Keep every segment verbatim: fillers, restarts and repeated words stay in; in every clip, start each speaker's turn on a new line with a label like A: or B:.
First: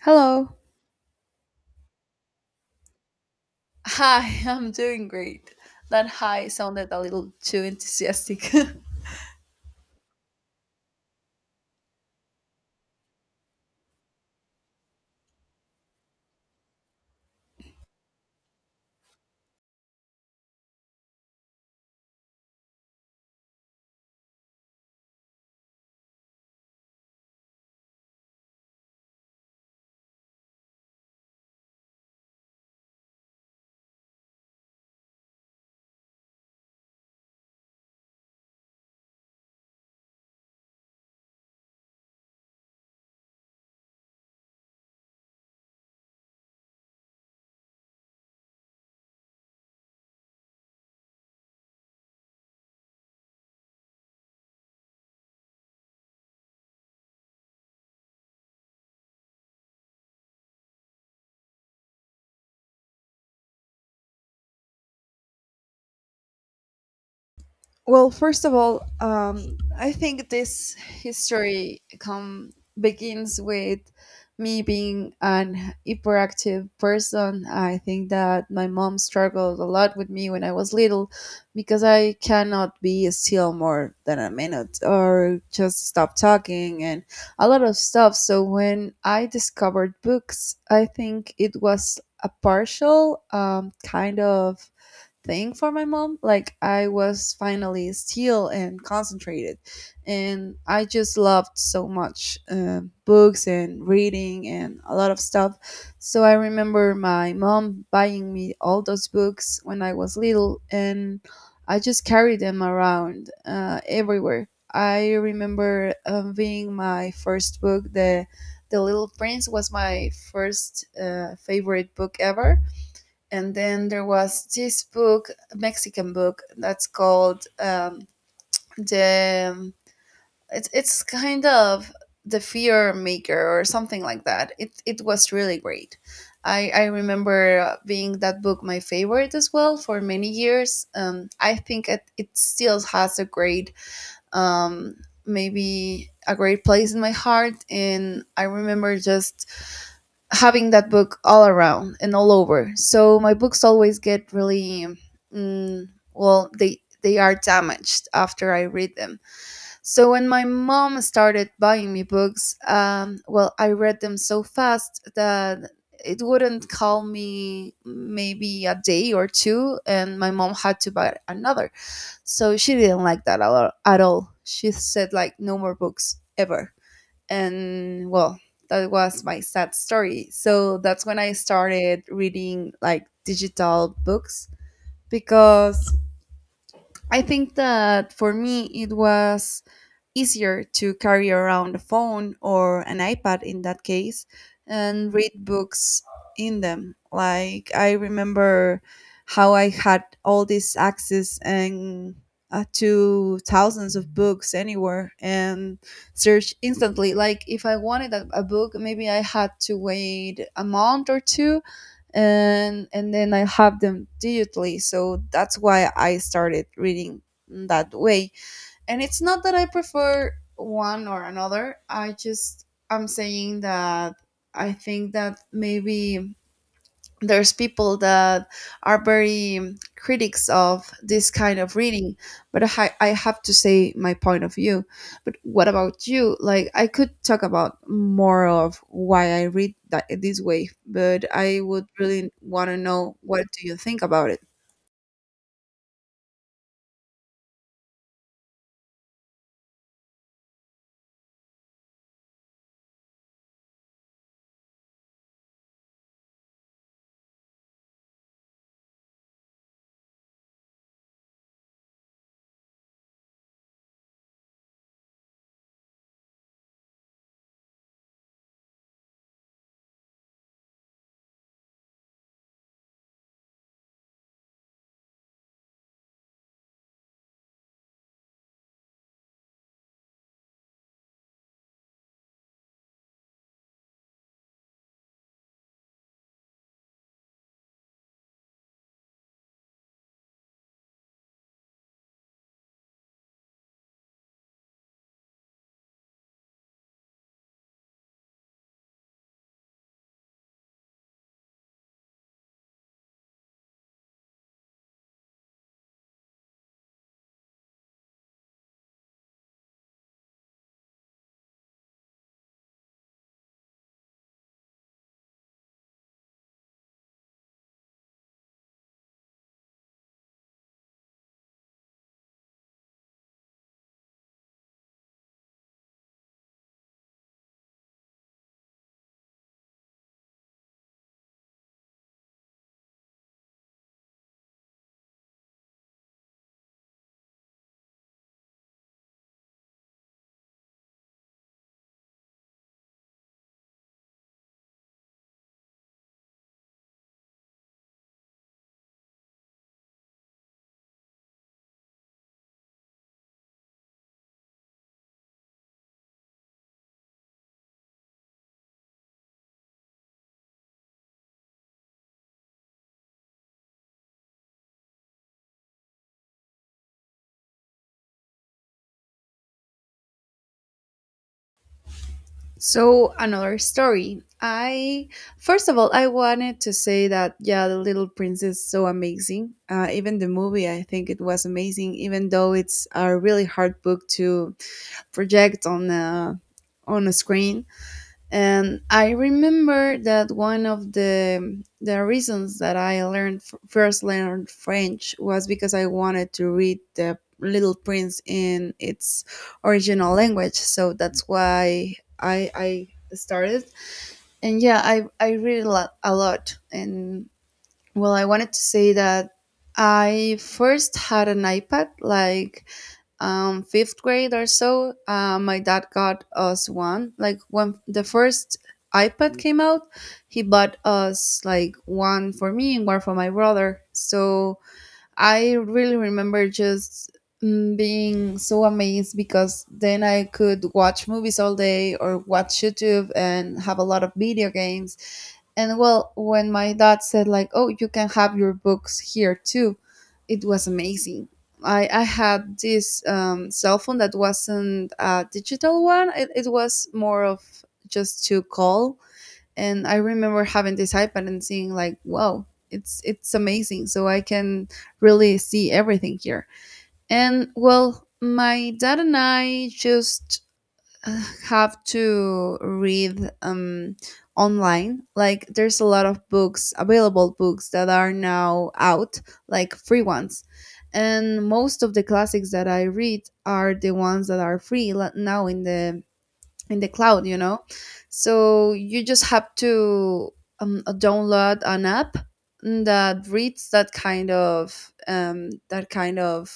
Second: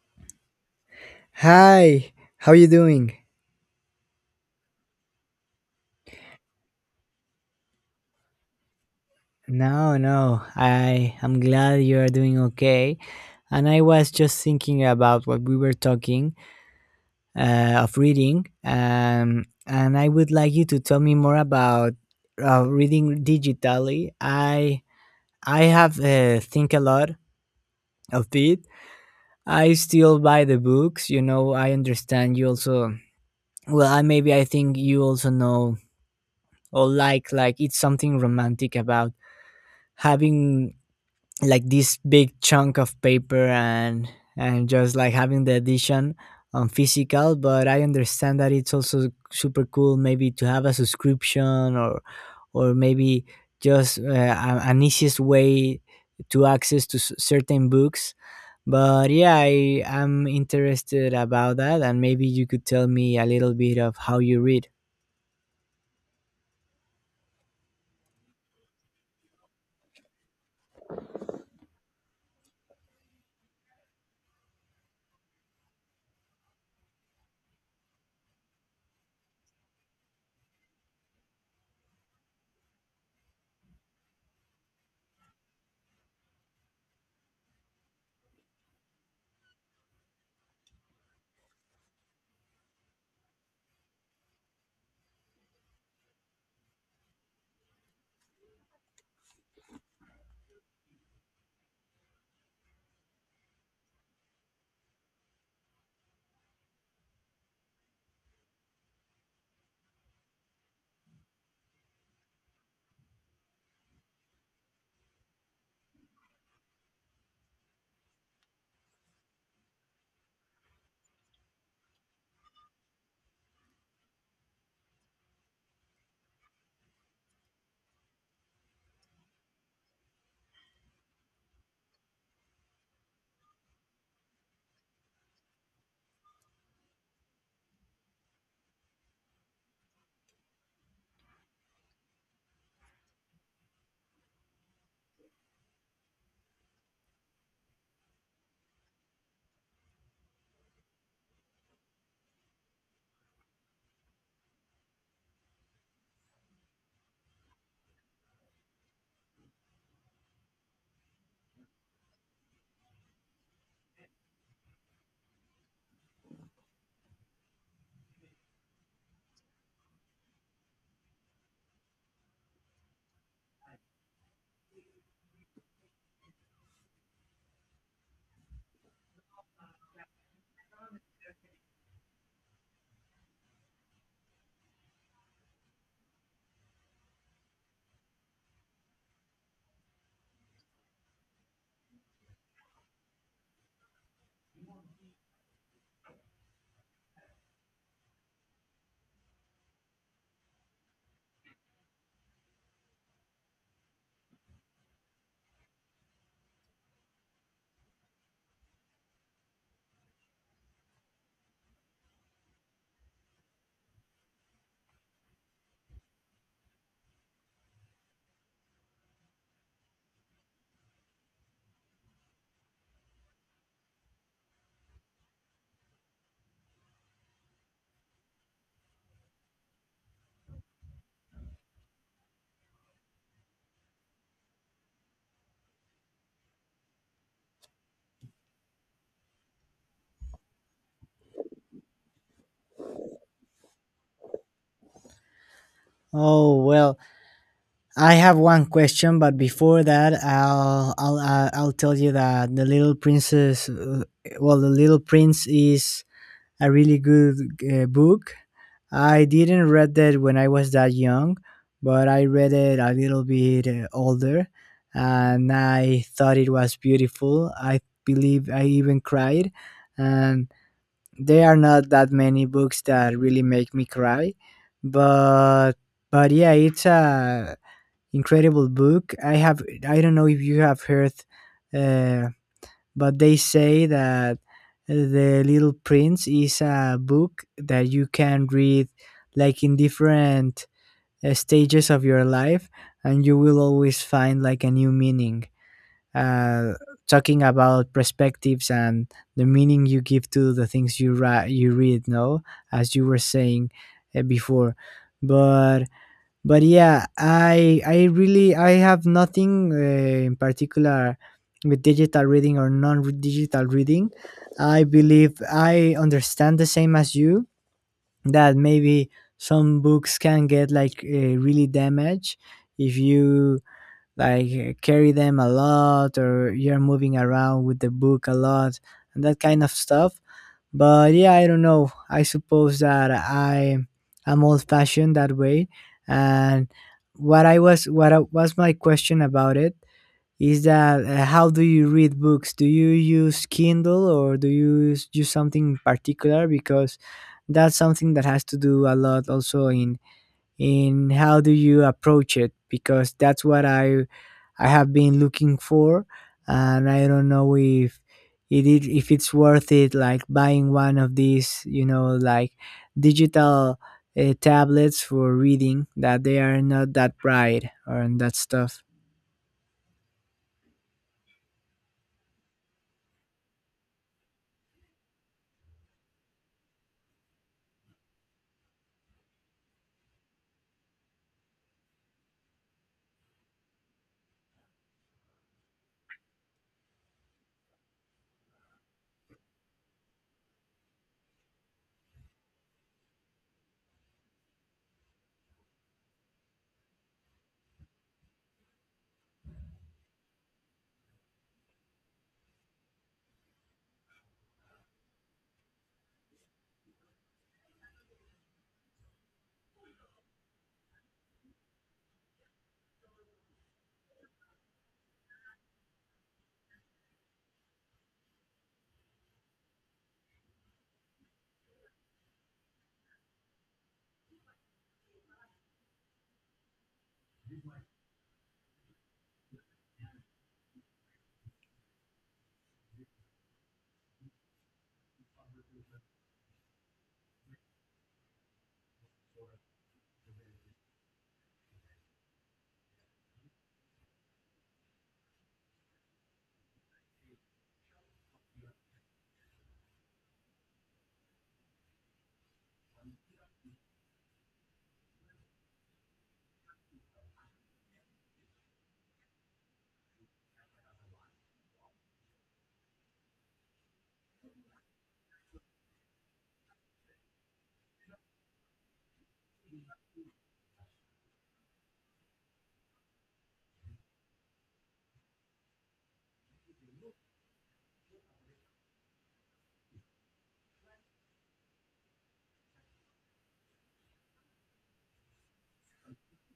A: Hello.
B: Hi, how you doing?
A: Hi, I'm doing great. That hi sounded a little too enthusiastic.
B: No, no, I I'm glad you are doing okay. And I was just thinking about what we were talking uh, of reading, um, and I would like you to tell me more about uh, reading digitally. I I have uh, think a lot of it. I still buy the books, you know. I understand you also. Well, I maybe I think you also know, or like like it's something romantic about having like this big chunk of paper, and and just like having the edition on physical. But I understand that it's also super cool, maybe to have a subscription, or or maybe just uh, a- an easiest way to access to s- certain books. But yeah, I am interested about that, and maybe you could tell me a little bit of how you read.
A: Well, first of all, um, I think this history come begins with me being an hyperactive person. I think that my mom struggled a lot with me when I was little, because I cannot be still more than a minute or just stop talking and a lot of stuff. So when I discovered books, I think it was a partial um, kind of thing for my mom. Like I was finally still and concentrated, and I just loved so much um books and reading and a lot of stuff. So I remember my mom buying me all those books when I was little, and I just carried them around, uh, everywhere. I remember um, being my first book. The The Little Prince was my first uh, favorite book ever, and then there was this book, Mexican book, that's called um, the. It's it's kind of the Fear Maker or something like that. It it was really great. I I remember being that book my favorite as well for many years. Um, I think it it still has a great um maybe a great place in my heart, and I remember just having that book all around and all over. So my books always get really mm, well, they they are damaged after I read them. So when my mom started buying me books, um, well, I read them so fast that it wouldn't call me maybe a day or two, and my mom had to buy another. So she didn't like that a lot at all. She said like no more books ever. And well, that was my sad story. So that's when I started reading like digital books, because I think that for me it was easier to carry around a phone or an iPad in that case and read books in them. Like I remember how I had all this access and uh, to thousands of books anywhere and search instantly. Like if I wanted a, a book, maybe I had to wait a month or two, and and then I have them digitally. So that's why I started reading that way, and it's not that I prefer one or another. I just, I'm saying that I think that maybe there's people that are very critics of this kind of reading, but I, ha- I have to say my point of view. But what about you? Like I could talk about more of why I read that this way, but I would really want to know what do you think about it.
B: Oh, well, I have one question, but before that, I'll I'll uh, I'll tell you that the Little Princess, uh, well, the Little Prince is a really good uh, book. I didn't read that when I was that young, but I read it a little bit uh, older, and I thought it was beautiful. I believe I even cried, and there are not that many books that really make me cry, but but yeah, it's a incredible book. I have I don't know if you have heard, uh, but they say that the Little Prince is a book that you can read like in different uh, stages of your life, and you will always find like a new meaning. Uh, Talking about perspectives and the meaning you give to the things you ri- you read. No, as you were saying uh, before, but but yeah, i i really i have nothing uh, in particular with digital reading or non-digital reading. I believe I understand the same as you, that maybe some books can get like uh, really damaged if you like uh, carry them a lot, or you're moving around with the book a lot and that kind of stuff. But yeah, I don't know. I suppose that I am old fashioned that way. And what I was what I, was my question about it is that, uh, how do you read books? Do you use Kindle, or do you use, use something in particular? Because that's something that has to do a lot also in. And how do you approach it? Because that's what i i have been looking for, and I don't know if it is if it's worth it, like buying one of these, you know like digital uh, tablets for reading that they are not that bright or that stuff.
A: So another story. I First of all, I wanted to say that yeah, The Little Prince is so amazing. Uh, even the movie, I think it was amazing, even though it's a really hard book to project on a on a screen. And I remember that one of the the reasons that I learned first learned French was because I wanted to read the Little Prince in its original language. So that's why I I started. And yeah, I I read a lot, a lot. And well, I wanted to say that I first had an iPad like um, fifth grade or so, uh, my dad got us one. Like when the first iPad came out, he bought us like one for me and one for my brother. So I really remember just mm, being so amazed because then I could watch movies all day or watch YouTube and have a lot of video games. And well, when my dad said like, "Oh, you can have your books here too," it was amazing. I, I had this um, cell phone that wasn't a digital one. It, it was more of just to call. And I remember having this iPad and seeing like, wow, it's it's amazing. So I can really see everything here. And well, my dad and I just uh, have to read um, online. Like there's a lot of books, available books that are now out, like free ones. And most of the classics that I read are the ones that are free la- now in the in the cloud, you know. So you just have to um, download an app that reads that kind of um, that kind of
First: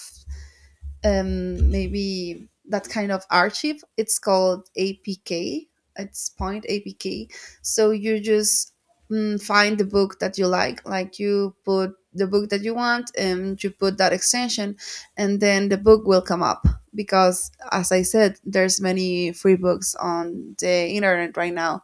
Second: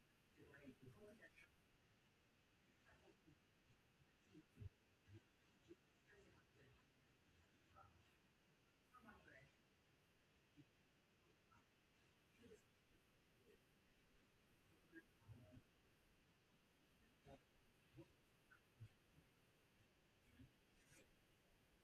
A: um, maybe that kind of archive. It's called A P K. It's point A P K. So you just mm, find the book that you like. Like you put the book that you want, and you put that extension, and then the book will come up. Because as I said, there's many free books on the internet right now,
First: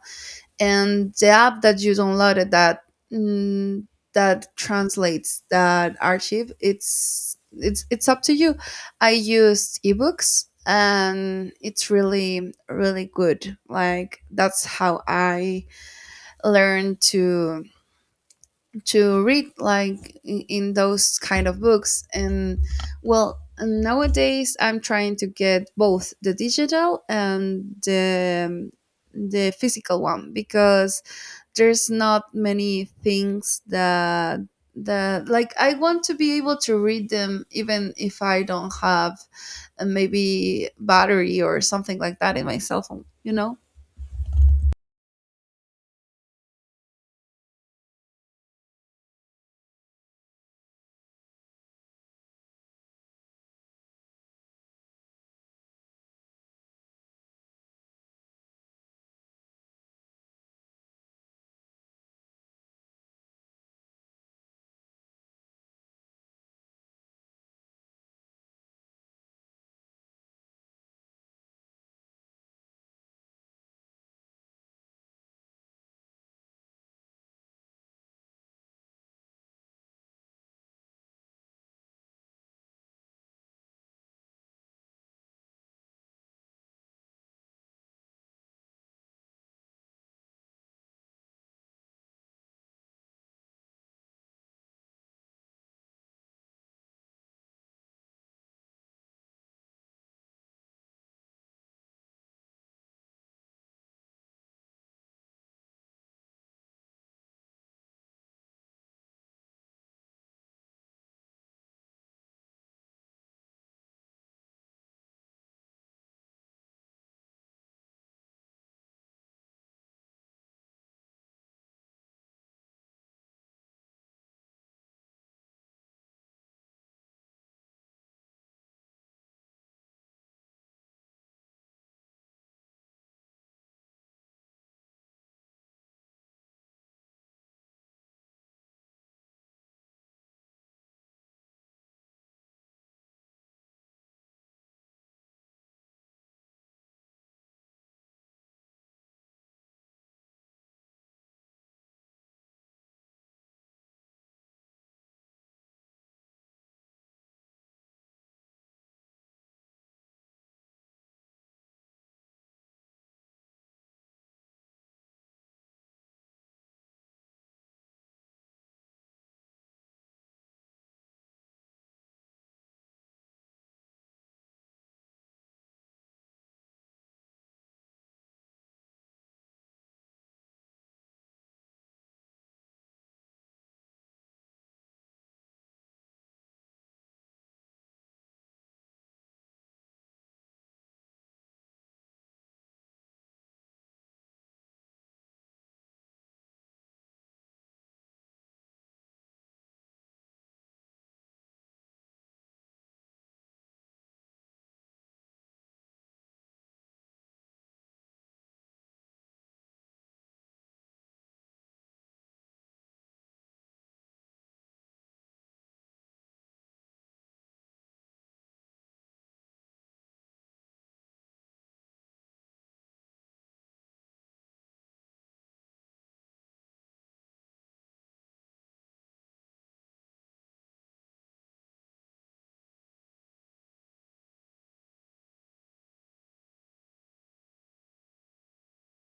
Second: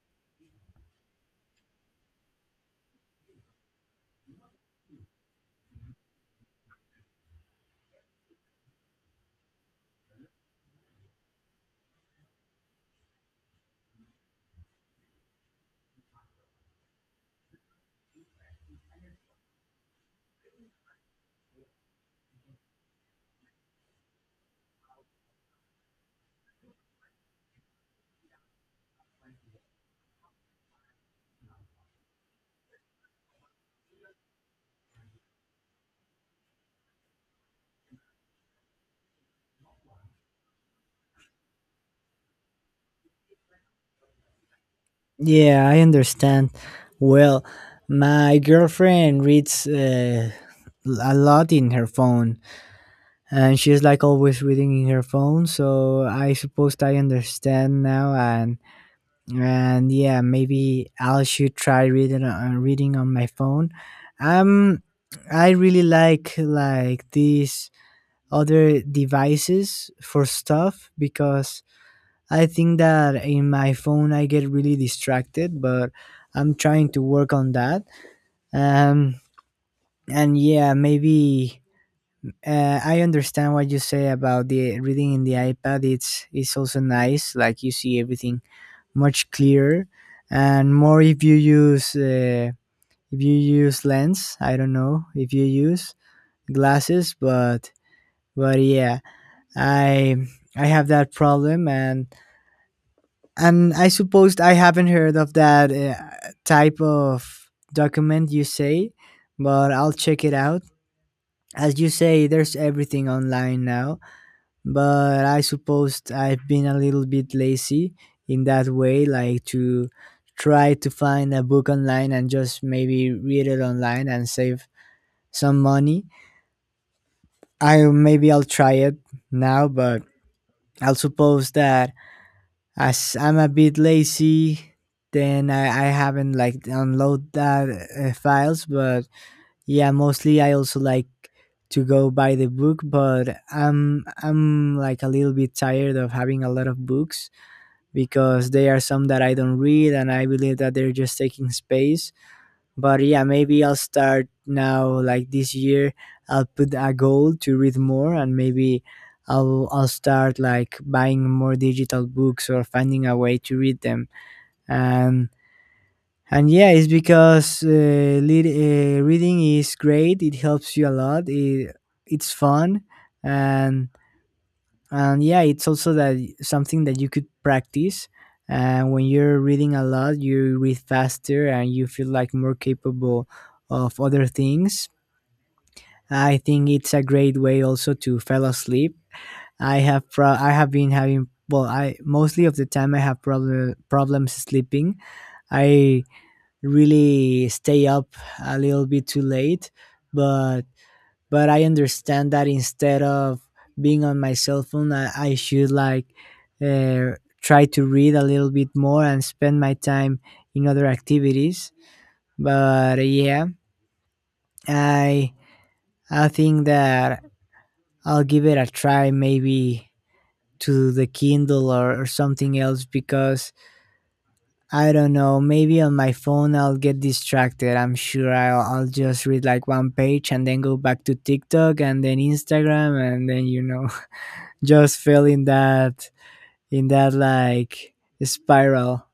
A: and the app that you downloaded that mm, that translates that archive, it's it's it's up to you. I used ebooks and it's really really good. Like that's how I learned to to read like in, in those kind of books. And well, nowadays I'm trying to get both the digital and the the physical one, because there's not many things that that like I want to be able to read them even if I don't have, uh, maybe battery or something like that in my cell phone, you know?
B: Yeah, I understand. Well, my girlfriend reads uh, a lot in her phone, and she's like always reading in her phone, so I suppose I understand now. And and yeah, maybe I should try reading uh, reading on my phone. um I really like like these other devices for stuff because I think that in my phone I get really distracted, but I'm trying to work on that. um and yeah, maybe uh, I understand what you say about the reading in the iPad. It's it's also nice. Like you see everything much clearer, and more if you use uh, if you use lens. I don't know if you use glasses, but but yeah, I I have that problem, and and I suppose I haven't heard of that uh, type of document you say, but I'll check it out. As you say, there's everything online now, but I suppose I've been a little bit lazy in that way, like to try to find a book online and just maybe read it online and save some money. I maybe I'll try it now, but I'll suppose that as I'm a bit lazy, then I, I haven't like download that uh, files. But yeah, mostly I also like to go buy the book, but i'm i'm like a little bit tired of having a lot of books because they are some that I don't read, and I believe that they're just taking space. But yeah, maybe I'll start now, like this year I'll put a goal to read more, and maybe I'll I'll start like buying more digital books or finding a way to read them. And and yeah, it's because uh, lead, uh, reading is great. It helps you a lot. It, it's fun. And and yeah, it's also that something that you could practice. And when you're reading a lot, you read faster and you feel like more capable of other things. I think it's a great way also to fall asleep. i have pro- I have been having, well, I mostly of the time I have problem problems sleeping. I really stay up a little bit too late, but but I understand that instead of being on my cell phone, I, I should like uh, try to read a little bit more and spend my time in other activities. But yeah, I I think that I'll give it a try, maybe to the Kindle, or, or something else. Because I don't know, maybe on my phone I'll get distracted. I'm sure I'll, I'll just read like one page and then go back to TikTok and then Instagram and then, you know. Just fell in that in that like, spiral.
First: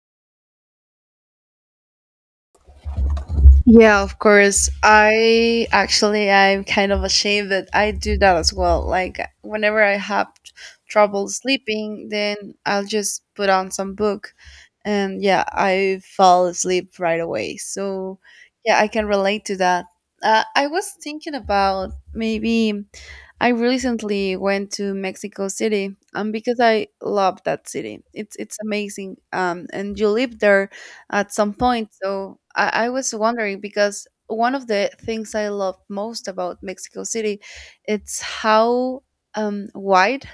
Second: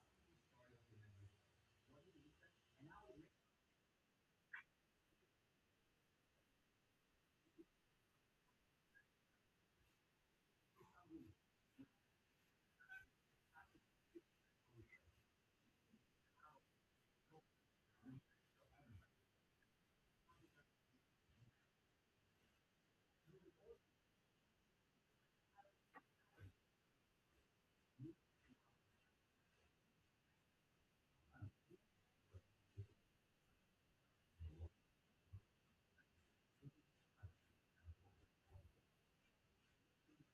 A: Yeah, of course. I actually, I'm kind of ashamed that I do that as well. Like whenever I have t- trouble sleeping, then I'll just put on some book, and yeah, I fall asleep right away. So, yeah, I can relate to that. Uh, I was thinking about maybe I recently went to Mexico City um, because I love that city. It's it's amazing. Um, and you live there at some point. So I, I was wondering, because one of the things I love most about Mexico City, it's how um, wide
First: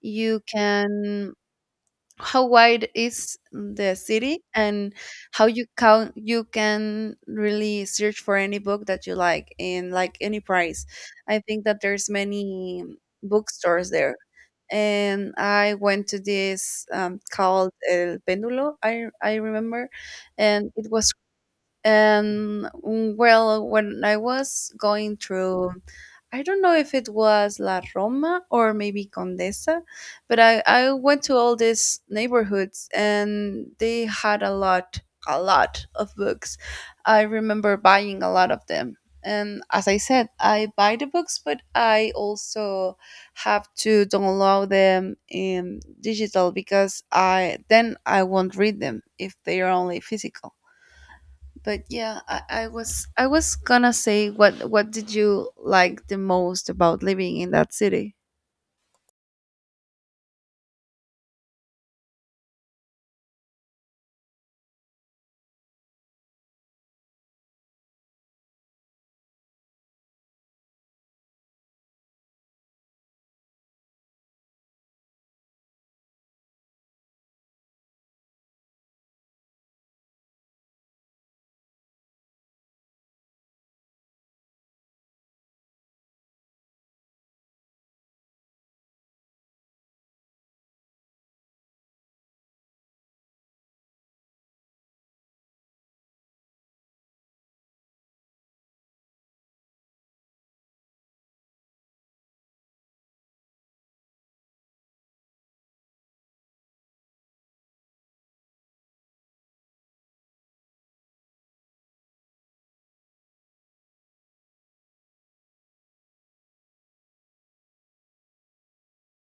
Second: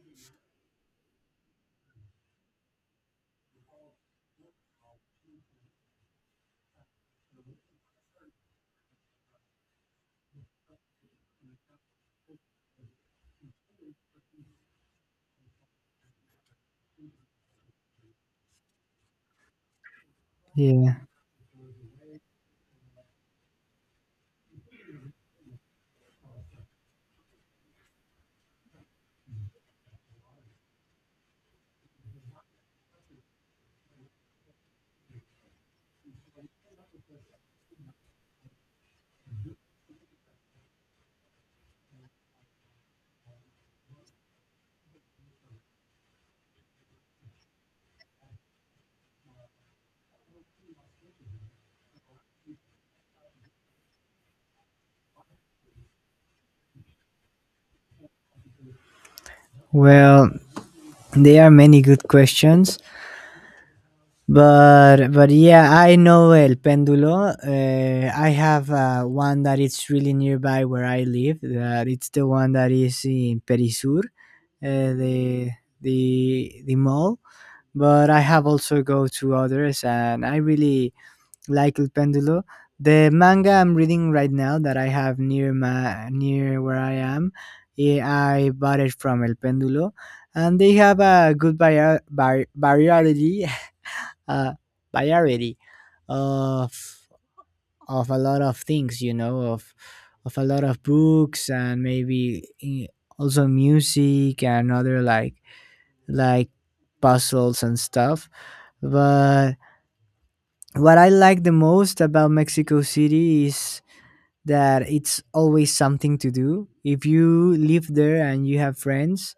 A: you can how wide is the city, and how you count you can really search for any book that you like in like any price. I think that there's many bookstores there, and I went to this, um, called El pendulo i i remember. And it
B: Yeah.
A: was, and mm, well, when I was going through, I don't know if it was La Roma or maybe Condesa, but I, I went to all these neighborhoods and they had a lot, a lot of books. I remember buying a lot of them. And as I said, I buy the books, but I also have to download them in digital, because I then I won't read them if they are only physical. But yeah, I, I was i was gonna say, what what did you like the most about living in that city?
B: Well, there are many good questions, but but yeah, I know El Péndulo. Uh, I have uh, one that it's really nearby where I live. That it's the one that is in Perisur, uh, the the the mall. But I have also go to others, and I really like El Pendulo. The manga I'm reading right now that I have near my near where I am, eh, I bought it from El Pendulo, and they have a good vari- vari- variety, uh, variety of of a lot of things, you know, of of a lot of books and maybe eh, also music and other like like puzzles and stuff. But what I like the most about Mexico City is that it's always something to do. If you live there and you have friends,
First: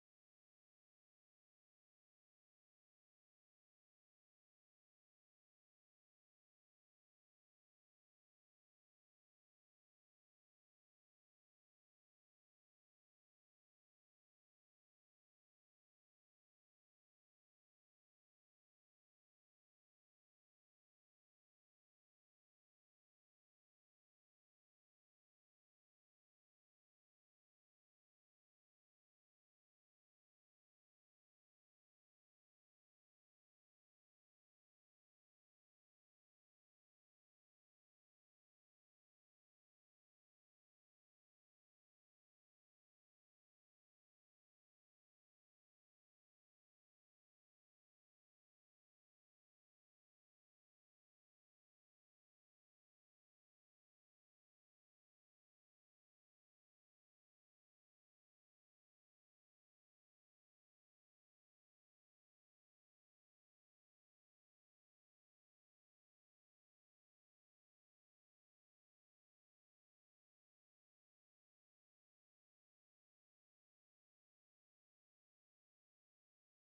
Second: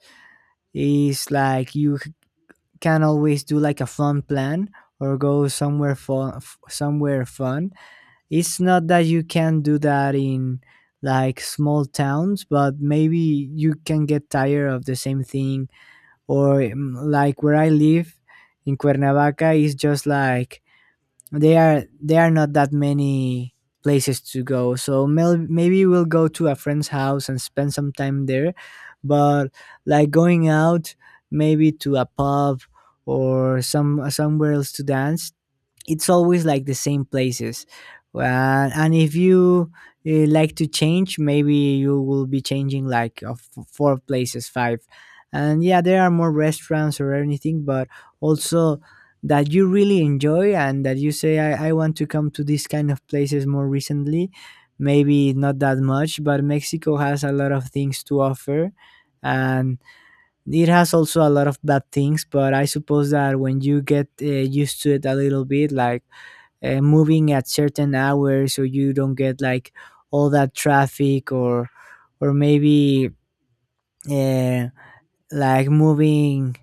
B: it's like you c- can always do like a fun plan or go somewhere fun, f- somewhere fun. It's not that you can do that in like small towns, but maybe you can get tired of the same thing. Or mm, like where I live in Cuernavaca is just like they are there are not that many places to go, so mel- maybe we'll go to a friend's house and spend some time there. But like going out, maybe to a pub or some somewhere else to dance, it's always like the same places. Uh, and if you uh, like to change, maybe you will be changing like uh, f- four places, five. And yeah, there are more restaurants or anything, but also that you really enjoy and that you say, i, I want to come to these kind of places more recently, maybe not that much. But Mexico has a lot of things to offer, and it has also a lot of bad things. But I suppose that when you get uh, used to it a little bit, like uh, moving at certain hours so you don't get like all that traffic, or or maybe uh, like moving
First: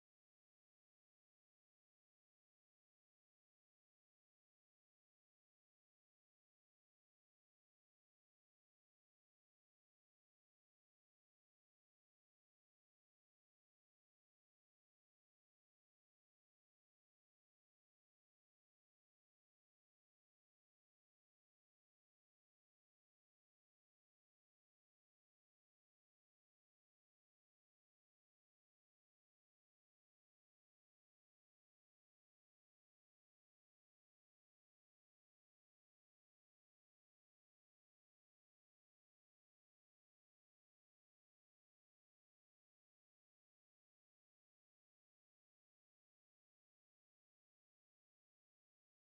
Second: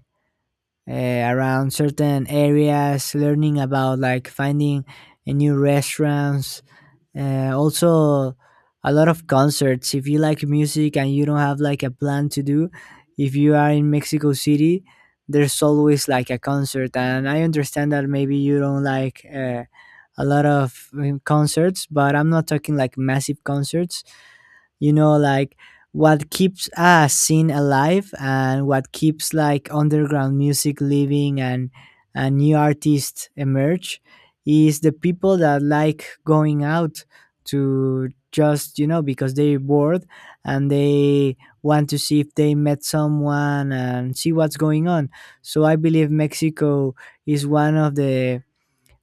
B: uh, around certain areas, learning about like finding a new restaurants. Uh, also a lot of concerts, if you like music and you don't have like a plan to do, if you are in Mexico City, there's always like a concert. And I understand that maybe you don't like uh, a lot of um, concerts, but I'm not talking like massive concerts, you know, like what keeps a scene alive and what keeps like underground music living. And and new artists emerge is the people that like going out to just, you know, because they're bored and they want to see if they met someone and see what's going on. So I believe mexico is one of the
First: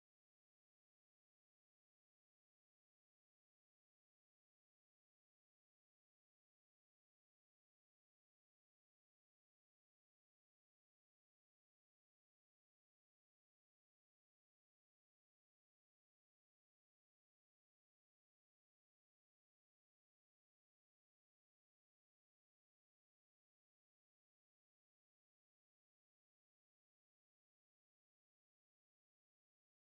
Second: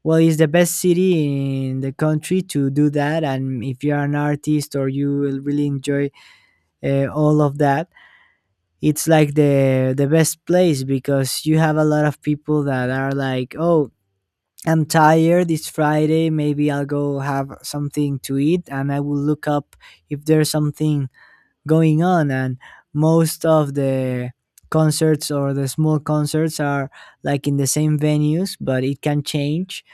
B: well, it's the best city in the country to do that. And if you're an artist, or you will really enjoy uh, all of that, it's like the the best place because you have a lot of people that are like, oh, I'm tired. It's Friday. Maybe I'll go have something to eat, and I will look up if there's something going on. And most of the concerts or the small concerts are like in the same venues, but it can change.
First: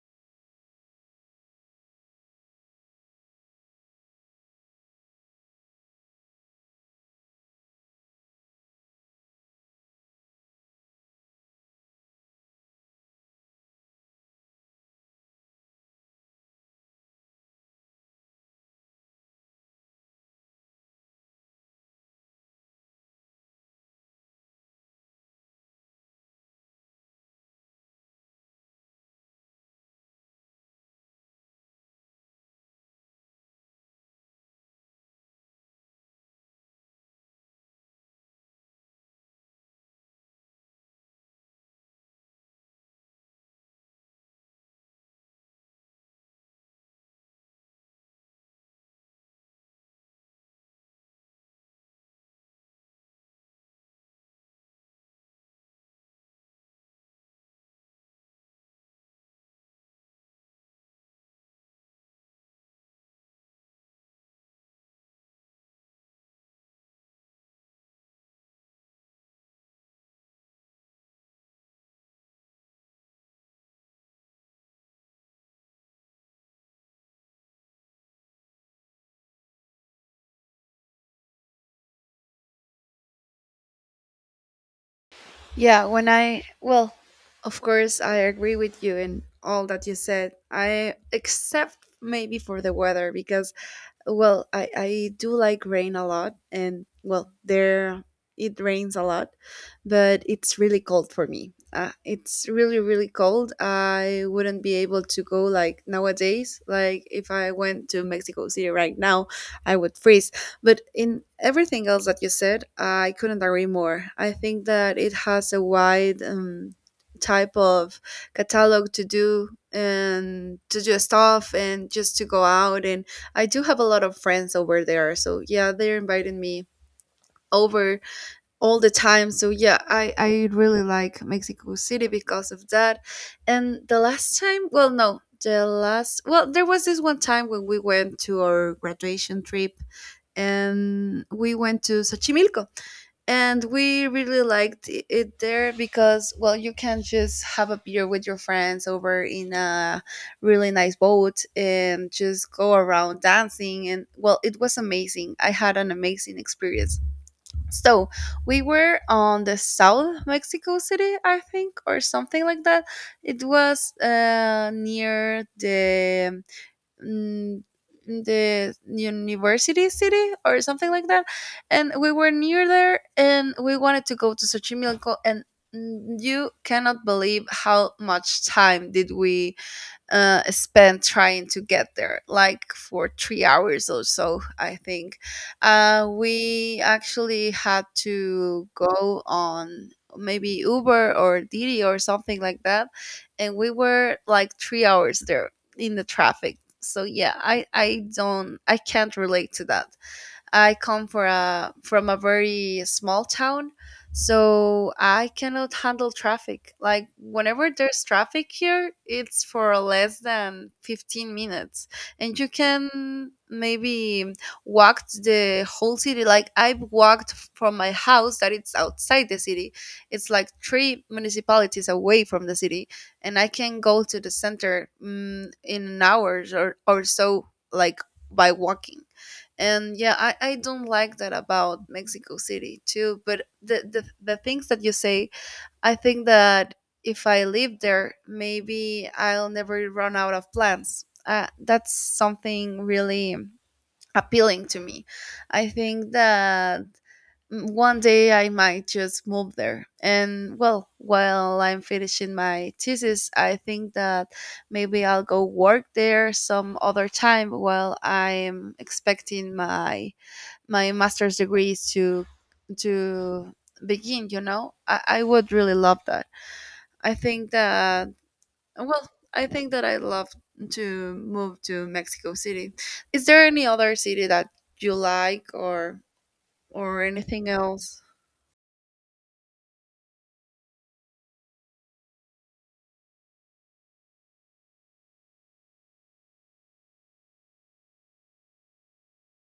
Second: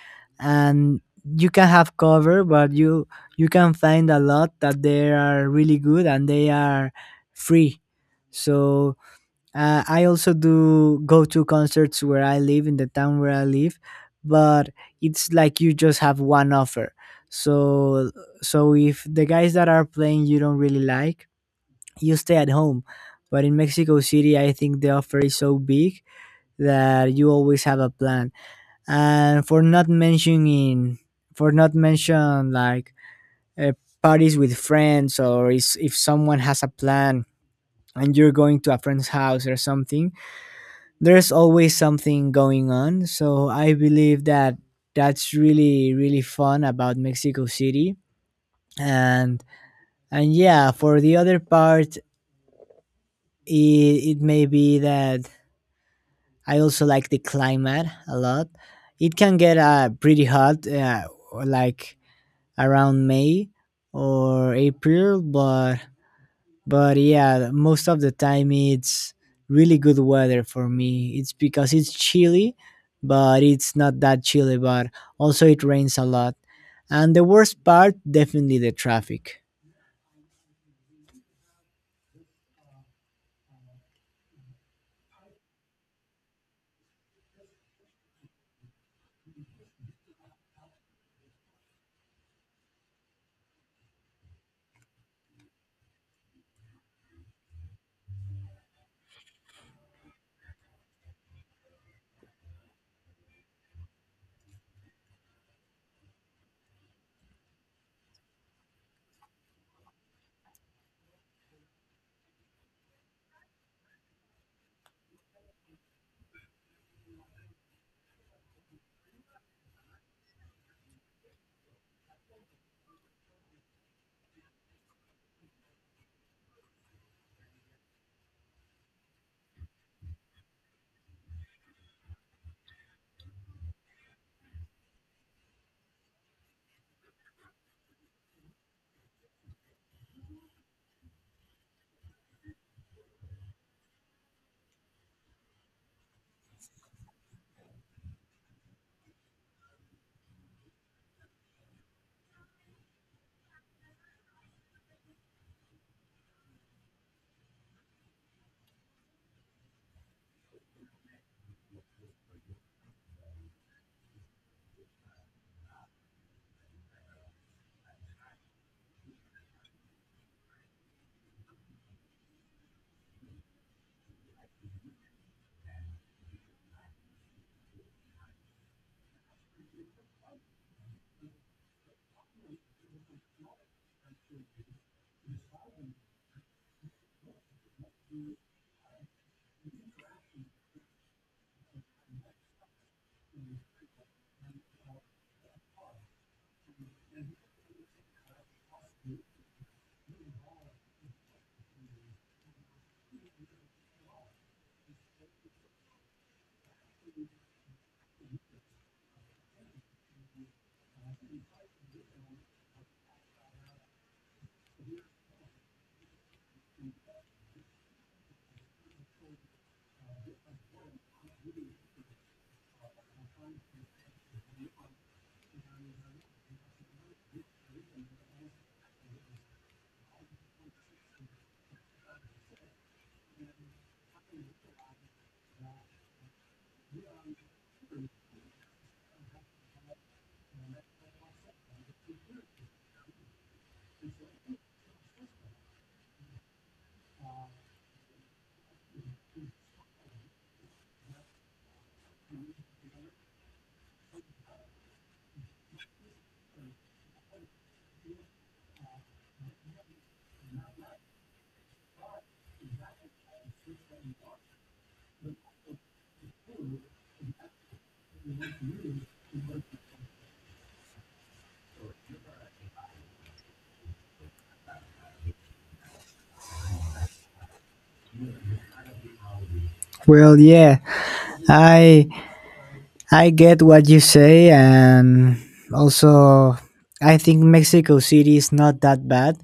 B: And you can have cover, but you you can find a lot that they are really good and they are free. So uh, I also do go to concerts where I live, in the town where I live. But it's like you just have one offer, so so if the guys that are playing you don't really like, you stay at home. But in Mexico City, I think the offer is so big that you always have a plan. And for not mentioning, for not mention like uh, parties with friends, or is, if someone has a plan and you're going to a friend's house or something, there's always something going on. So I believe that that's really really fun about Mexico City. And and yeah, for the other part, it, it may be that I also like the climate a lot. It can get uh, pretty hot, uh, like around May or April, but but yeah, most of the time it's really good weather for me. It's because it's chilly, but it's not that chilly. But also it rains a lot, and the worst part definitely the traffic.
A: Yeah, when I well, of course, I agree with you in all that you said, I except maybe for the weather, because, well, I, I do like rain a lot, and well, there it rains a lot, but it's really cold for me. Uh, it's really, really cold. I wouldn't be able to go like nowadays. Like, if I went to Mexico City right now, I would freeze. But in everything else that you said, I couldn't agree more. I think that it has a wide um, type of catalog to do, and to do stuff and just to go out, and I do have a lot of friends over there. So yeah, they're inviting me over all the time. So yeah, I, I really like Mexico City because of that. And the last time, well, no, the last, well, there was this one time when we went to our graduation trip, and we went to Xochimilco, and we really liked i- it there, because, well, you can just have a beer with your friends over in a really nice boat and just go around dancing. And well, it was amazing. I had an amazing experience. So we were on the south Mexico City, I think, or something like that. It was uh, near the mm, the university city or something like that. And we were near there and we wanted to go to Xochimilco, and mm, you cannot believe how much time did we uh, spent trying to get there, like for three hours or so, I think. Uh, we actually had to go on maybe Uber or Didi or something like that, and we were like three hours there in the traffic. So yeah, I I don't, I can't relate to that. I come for a, from a very small town, so I cannot handle traffic. Like whenever there's traffic here, it's for less than fifteen minutes, and you can maybe walk the whole city. Like I've walked from my house that it's outside the city. It's like three municipalities away from the city, and I can go to the center, mm, in an hour or, or so, like, by walking. And yeah, I, I don't like that about Mexico City too, but the, the the things that you say, I think that if I live there, maybe I'll never run out of plants, uh, that's something really appealing to me. I think that one day I might just move there. And well, while I'm finishing my thesis, I think that maybe I'll go work there some other time while I'm expecting my my master's degree is to to begin you know I, I would really love that. I think that, well, I think that I love to move to Mexico City. Is there any other city that you like, or or anything else?
B: Well, yeah, I I get what you say, and also I think Mexico City is not that bad.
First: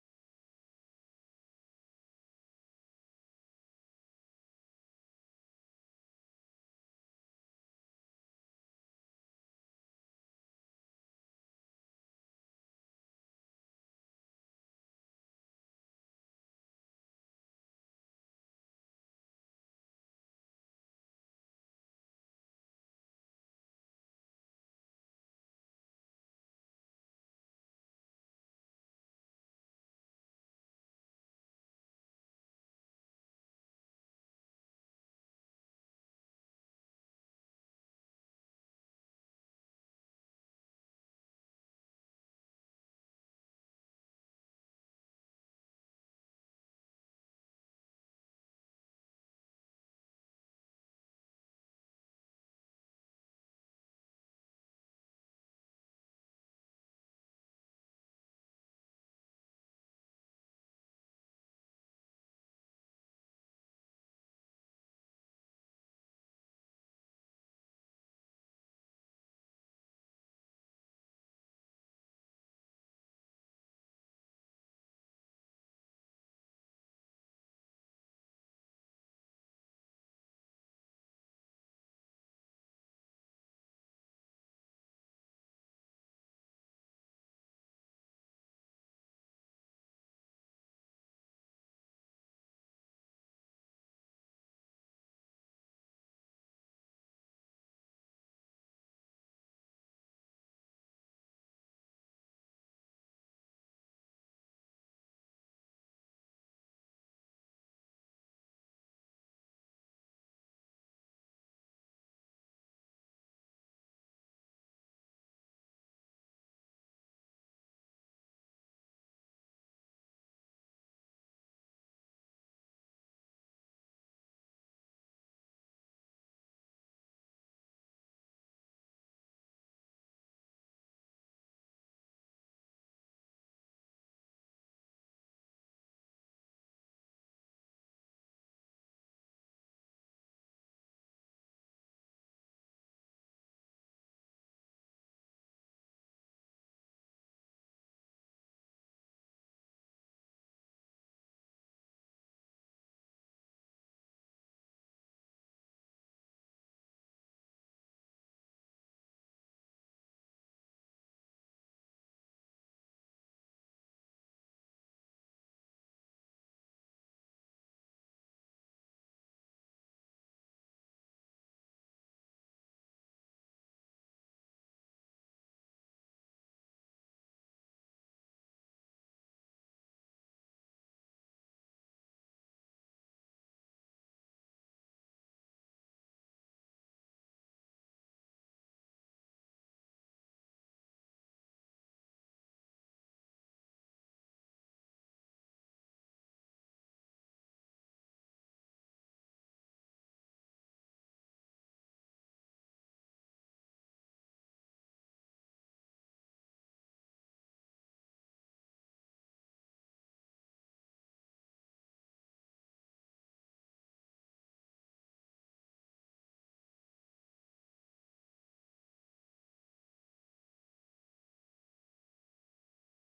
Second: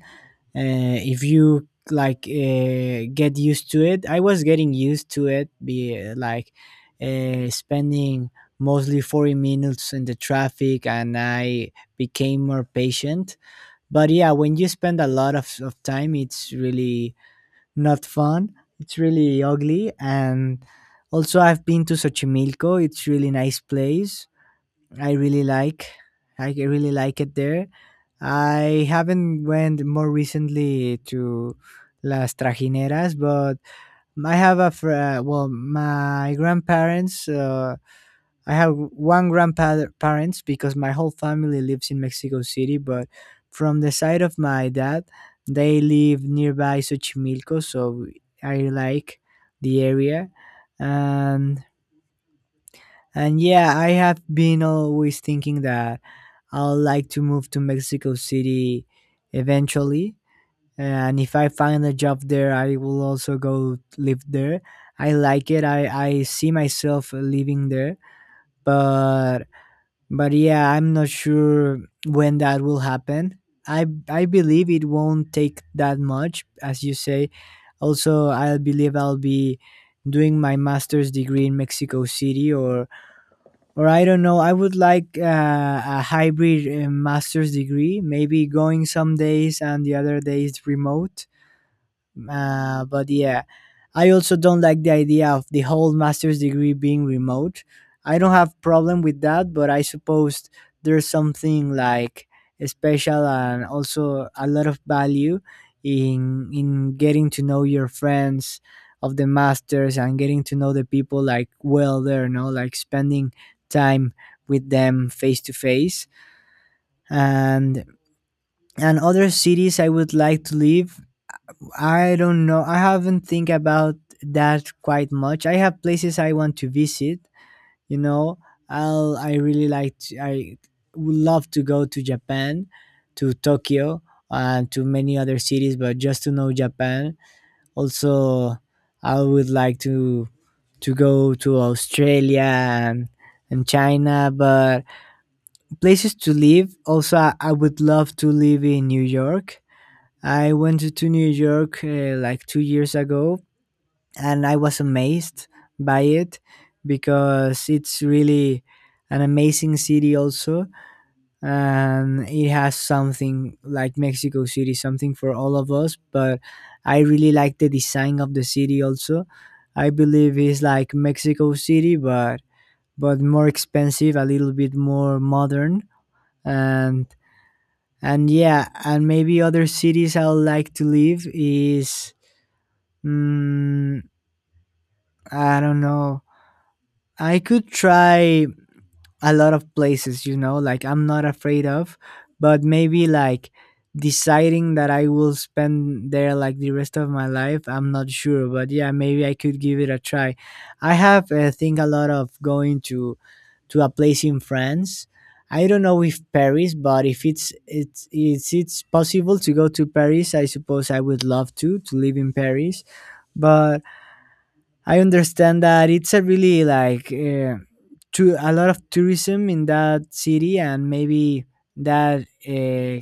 B: Uh, if you like uh, get used to it, I was getting used to it. Be like uh, spending mostly forty minutes in the traffic, and I became more patient. But yeah, when you spend a lot of, of time, it's really not fun. It's really ugly. And also, I've been to Xochimilco. It's really nice place. I really like. I really like it there. I haven't went more recently to Las Trajineras, but I have a fr- uh, well, my grandparents. Uh, I have one grandparents because my whole family lives in Mexico City, but from the side of my dad, they live nearby Xochimilco, so I like the area. And and yeah, I have been always thinking that I'll like to move to Mexico City eventually. And if I find a job there, I will also go live there. I like it. I, I see myself living there, but but yeah, I'm not sure when that will happen. I i believe it won't take that much as you say. Also, I believe I'll be doing my master's degree in Mexico City, or or I don't know. I would like uh, a hybrid uh, master's degree, maybe going some days and the other days remote. Uh, but yeah, I also don't like the idea of the whole master's degree being remote. I don't have problem with that, but I suppose there's something like special and also a lot of value in in getting to know your friends of the masters and getting to know the people, like well there, no, like spending time with them face to face. And and other cities I would like to live, I don't know. I haven't think about that quite much. I have places I want to visit. You know, I'll. I really like. To, I would love to go to Japan, to Tokyo, and to many other cities. But just to know Japan. Also, I would like to to go to Australia and and China. But places to live. Also, I, I would love to live in New York. I went to New York uh, like two years ago, and I was amazed by it because it's really an amazing city, also, and it has something like Mexico City, something for all of us. But I really like the design of the city, also. I believe it's like Mexico City, but but more expensive, a little bit more modern, and and yeah, and maybe other cities I would like to live is Mm, I don't know. I could try a lot of places, you know, like I'm not afraid of, but maybe like deciding that I will spend there like the rest of my life, I'm not sure, but yeah, maybe I could give it a try. I have uh, think a lot of going to to a place in France. I don't know if Paris, but if it's it's it's it's possible to go to Paris, I suppose I would love to to live in Paris. But I understand that it's a really like uh, to a lot of tourism in that city, and maybe that uh,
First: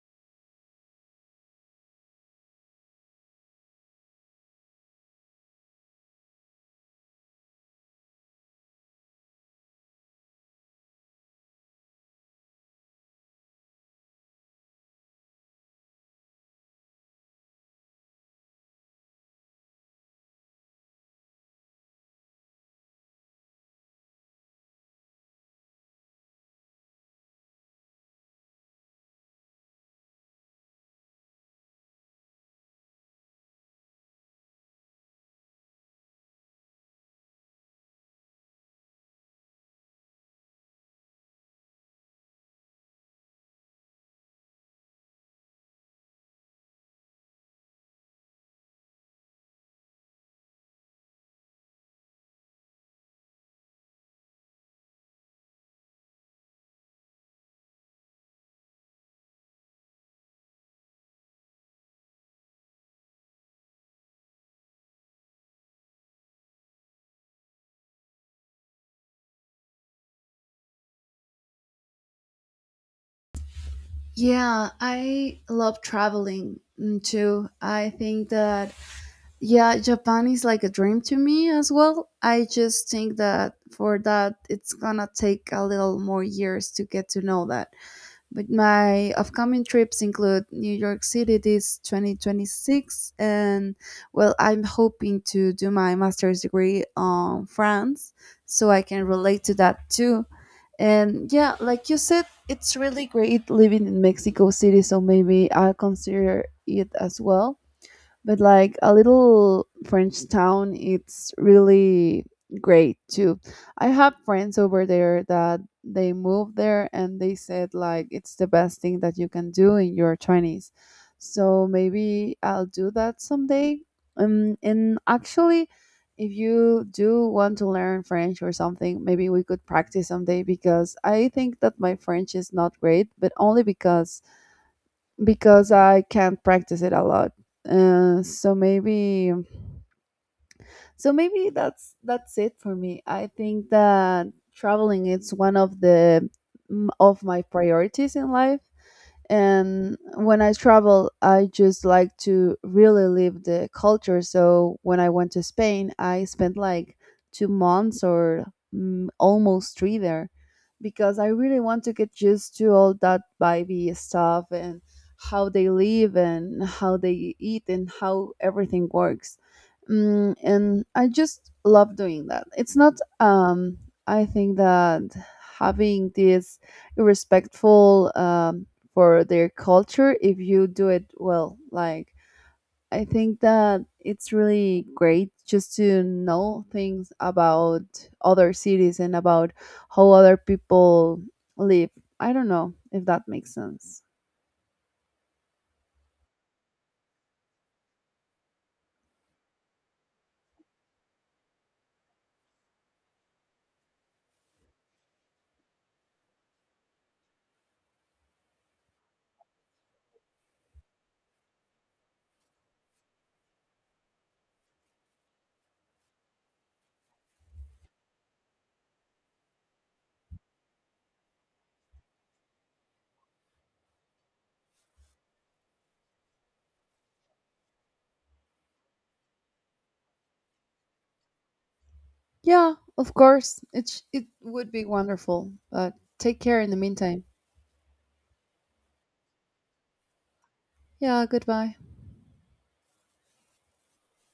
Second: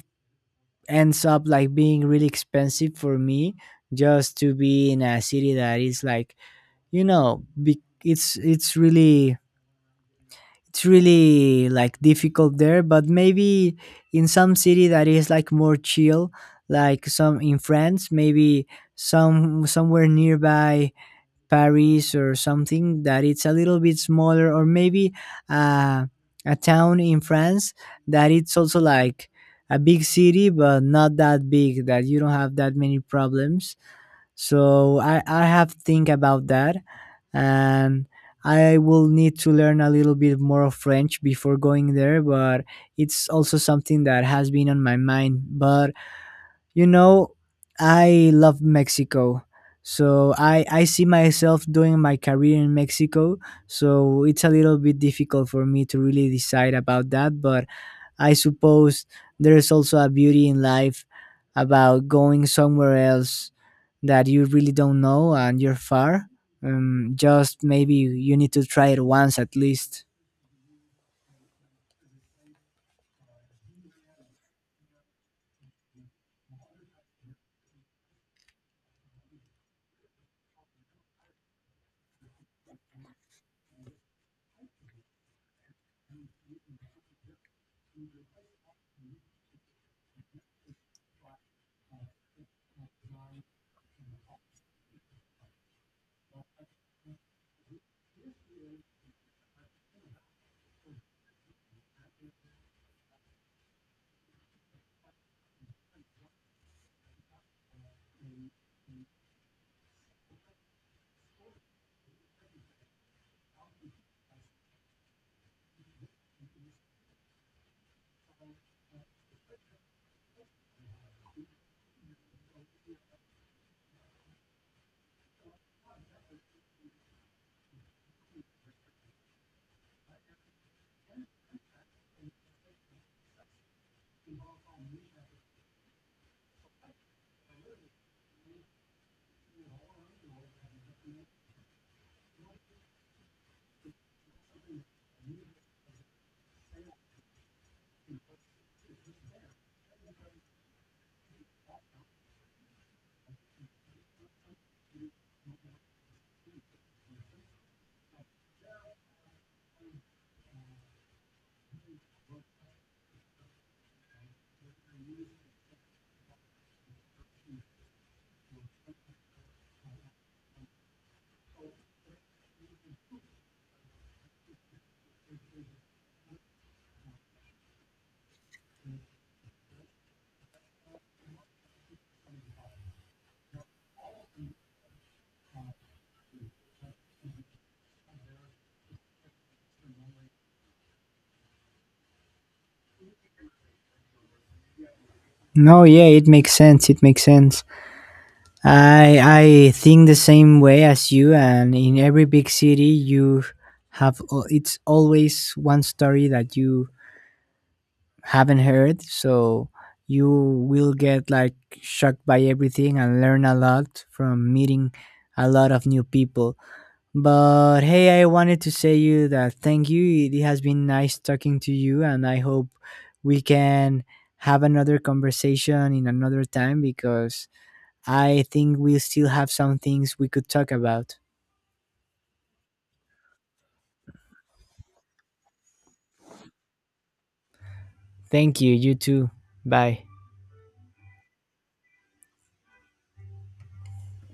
B: ends up like being really expensive for me just to be in a city that is like, you know, be- it's it's really it's really like difficult there, but maybe in some city that is like more chill, like some in France, maybe some somewhere nearby Paris or something that it's a little bit smaller, or maybe uh, a town in France that it's also like a big city but not that big that you don't have that many problems. So I, I have to think about that, and I will need to learn a little bit more of French before going there, but it's also something that has been on my mind. But you know, I love Mexico. So I I see myself doing my career in Mexico. So it's a little bit difficult for me to really decide about that, but I suppose there is also a beauty in life about going somewhere else that you really don't know and you're far. Um, just maybe you need to try it once at least.
A: Yeah, I love traveling, mm, too. I think that yeah, Japan is like a dream to me as well. I just think that for that it's gonna take a little more years to get to know that. But my upcoming trips include New York City this twenty twenty-six, and well, I'm hoping to do my master's degree on France, so I can relate to that too. And yeah, like you said, it's really great living in Mexico City, so maybe I'll consider it as well, but like a little French town, it's really great too. I have friends over there that they moved there and they said like it's the best thing that you can do in your twenties. So maybe I'll do that someday. Um, and actually, if you do want to learn French or something, maybe we could practice someday, because I think that my French is not great, but only because because I can't practice it a lot. Uh, so maybe so maybe that's that's it for me. I think that traveling is one of the mm, of my priorities in life. And when I travel, I just like to really live the culture. So when I went to Spain, I spent like two months or mm, almost three there, because I really want to get used to all that vibey stuff and how they live and how they eat and how everything works. Mm, and I just love doing that. It's not um I think that having this respectful, um, for their culture if you do it well. Like, I think that it's really great just to know things about other cities and about how other people live. I don't know if that makes sense.
B: No, yeah, it makes sense. It makes sense. I I think the same way as you, and in every big city, you have al- it's always one story that you haven't heard, so you will get like shocked by everything and learn a lot from meeting a lot of new people. But hey, I wanted to say you that thank you. It has been nice talking to you, and I hope we can have another conversation in another time because I think we still have some things we could talk about.
A: Yeah, of course. It, sh- it would be wonderful. But take care in the meantime.
B: Thank you, you too. Bye.
A: Yeah, goodbye.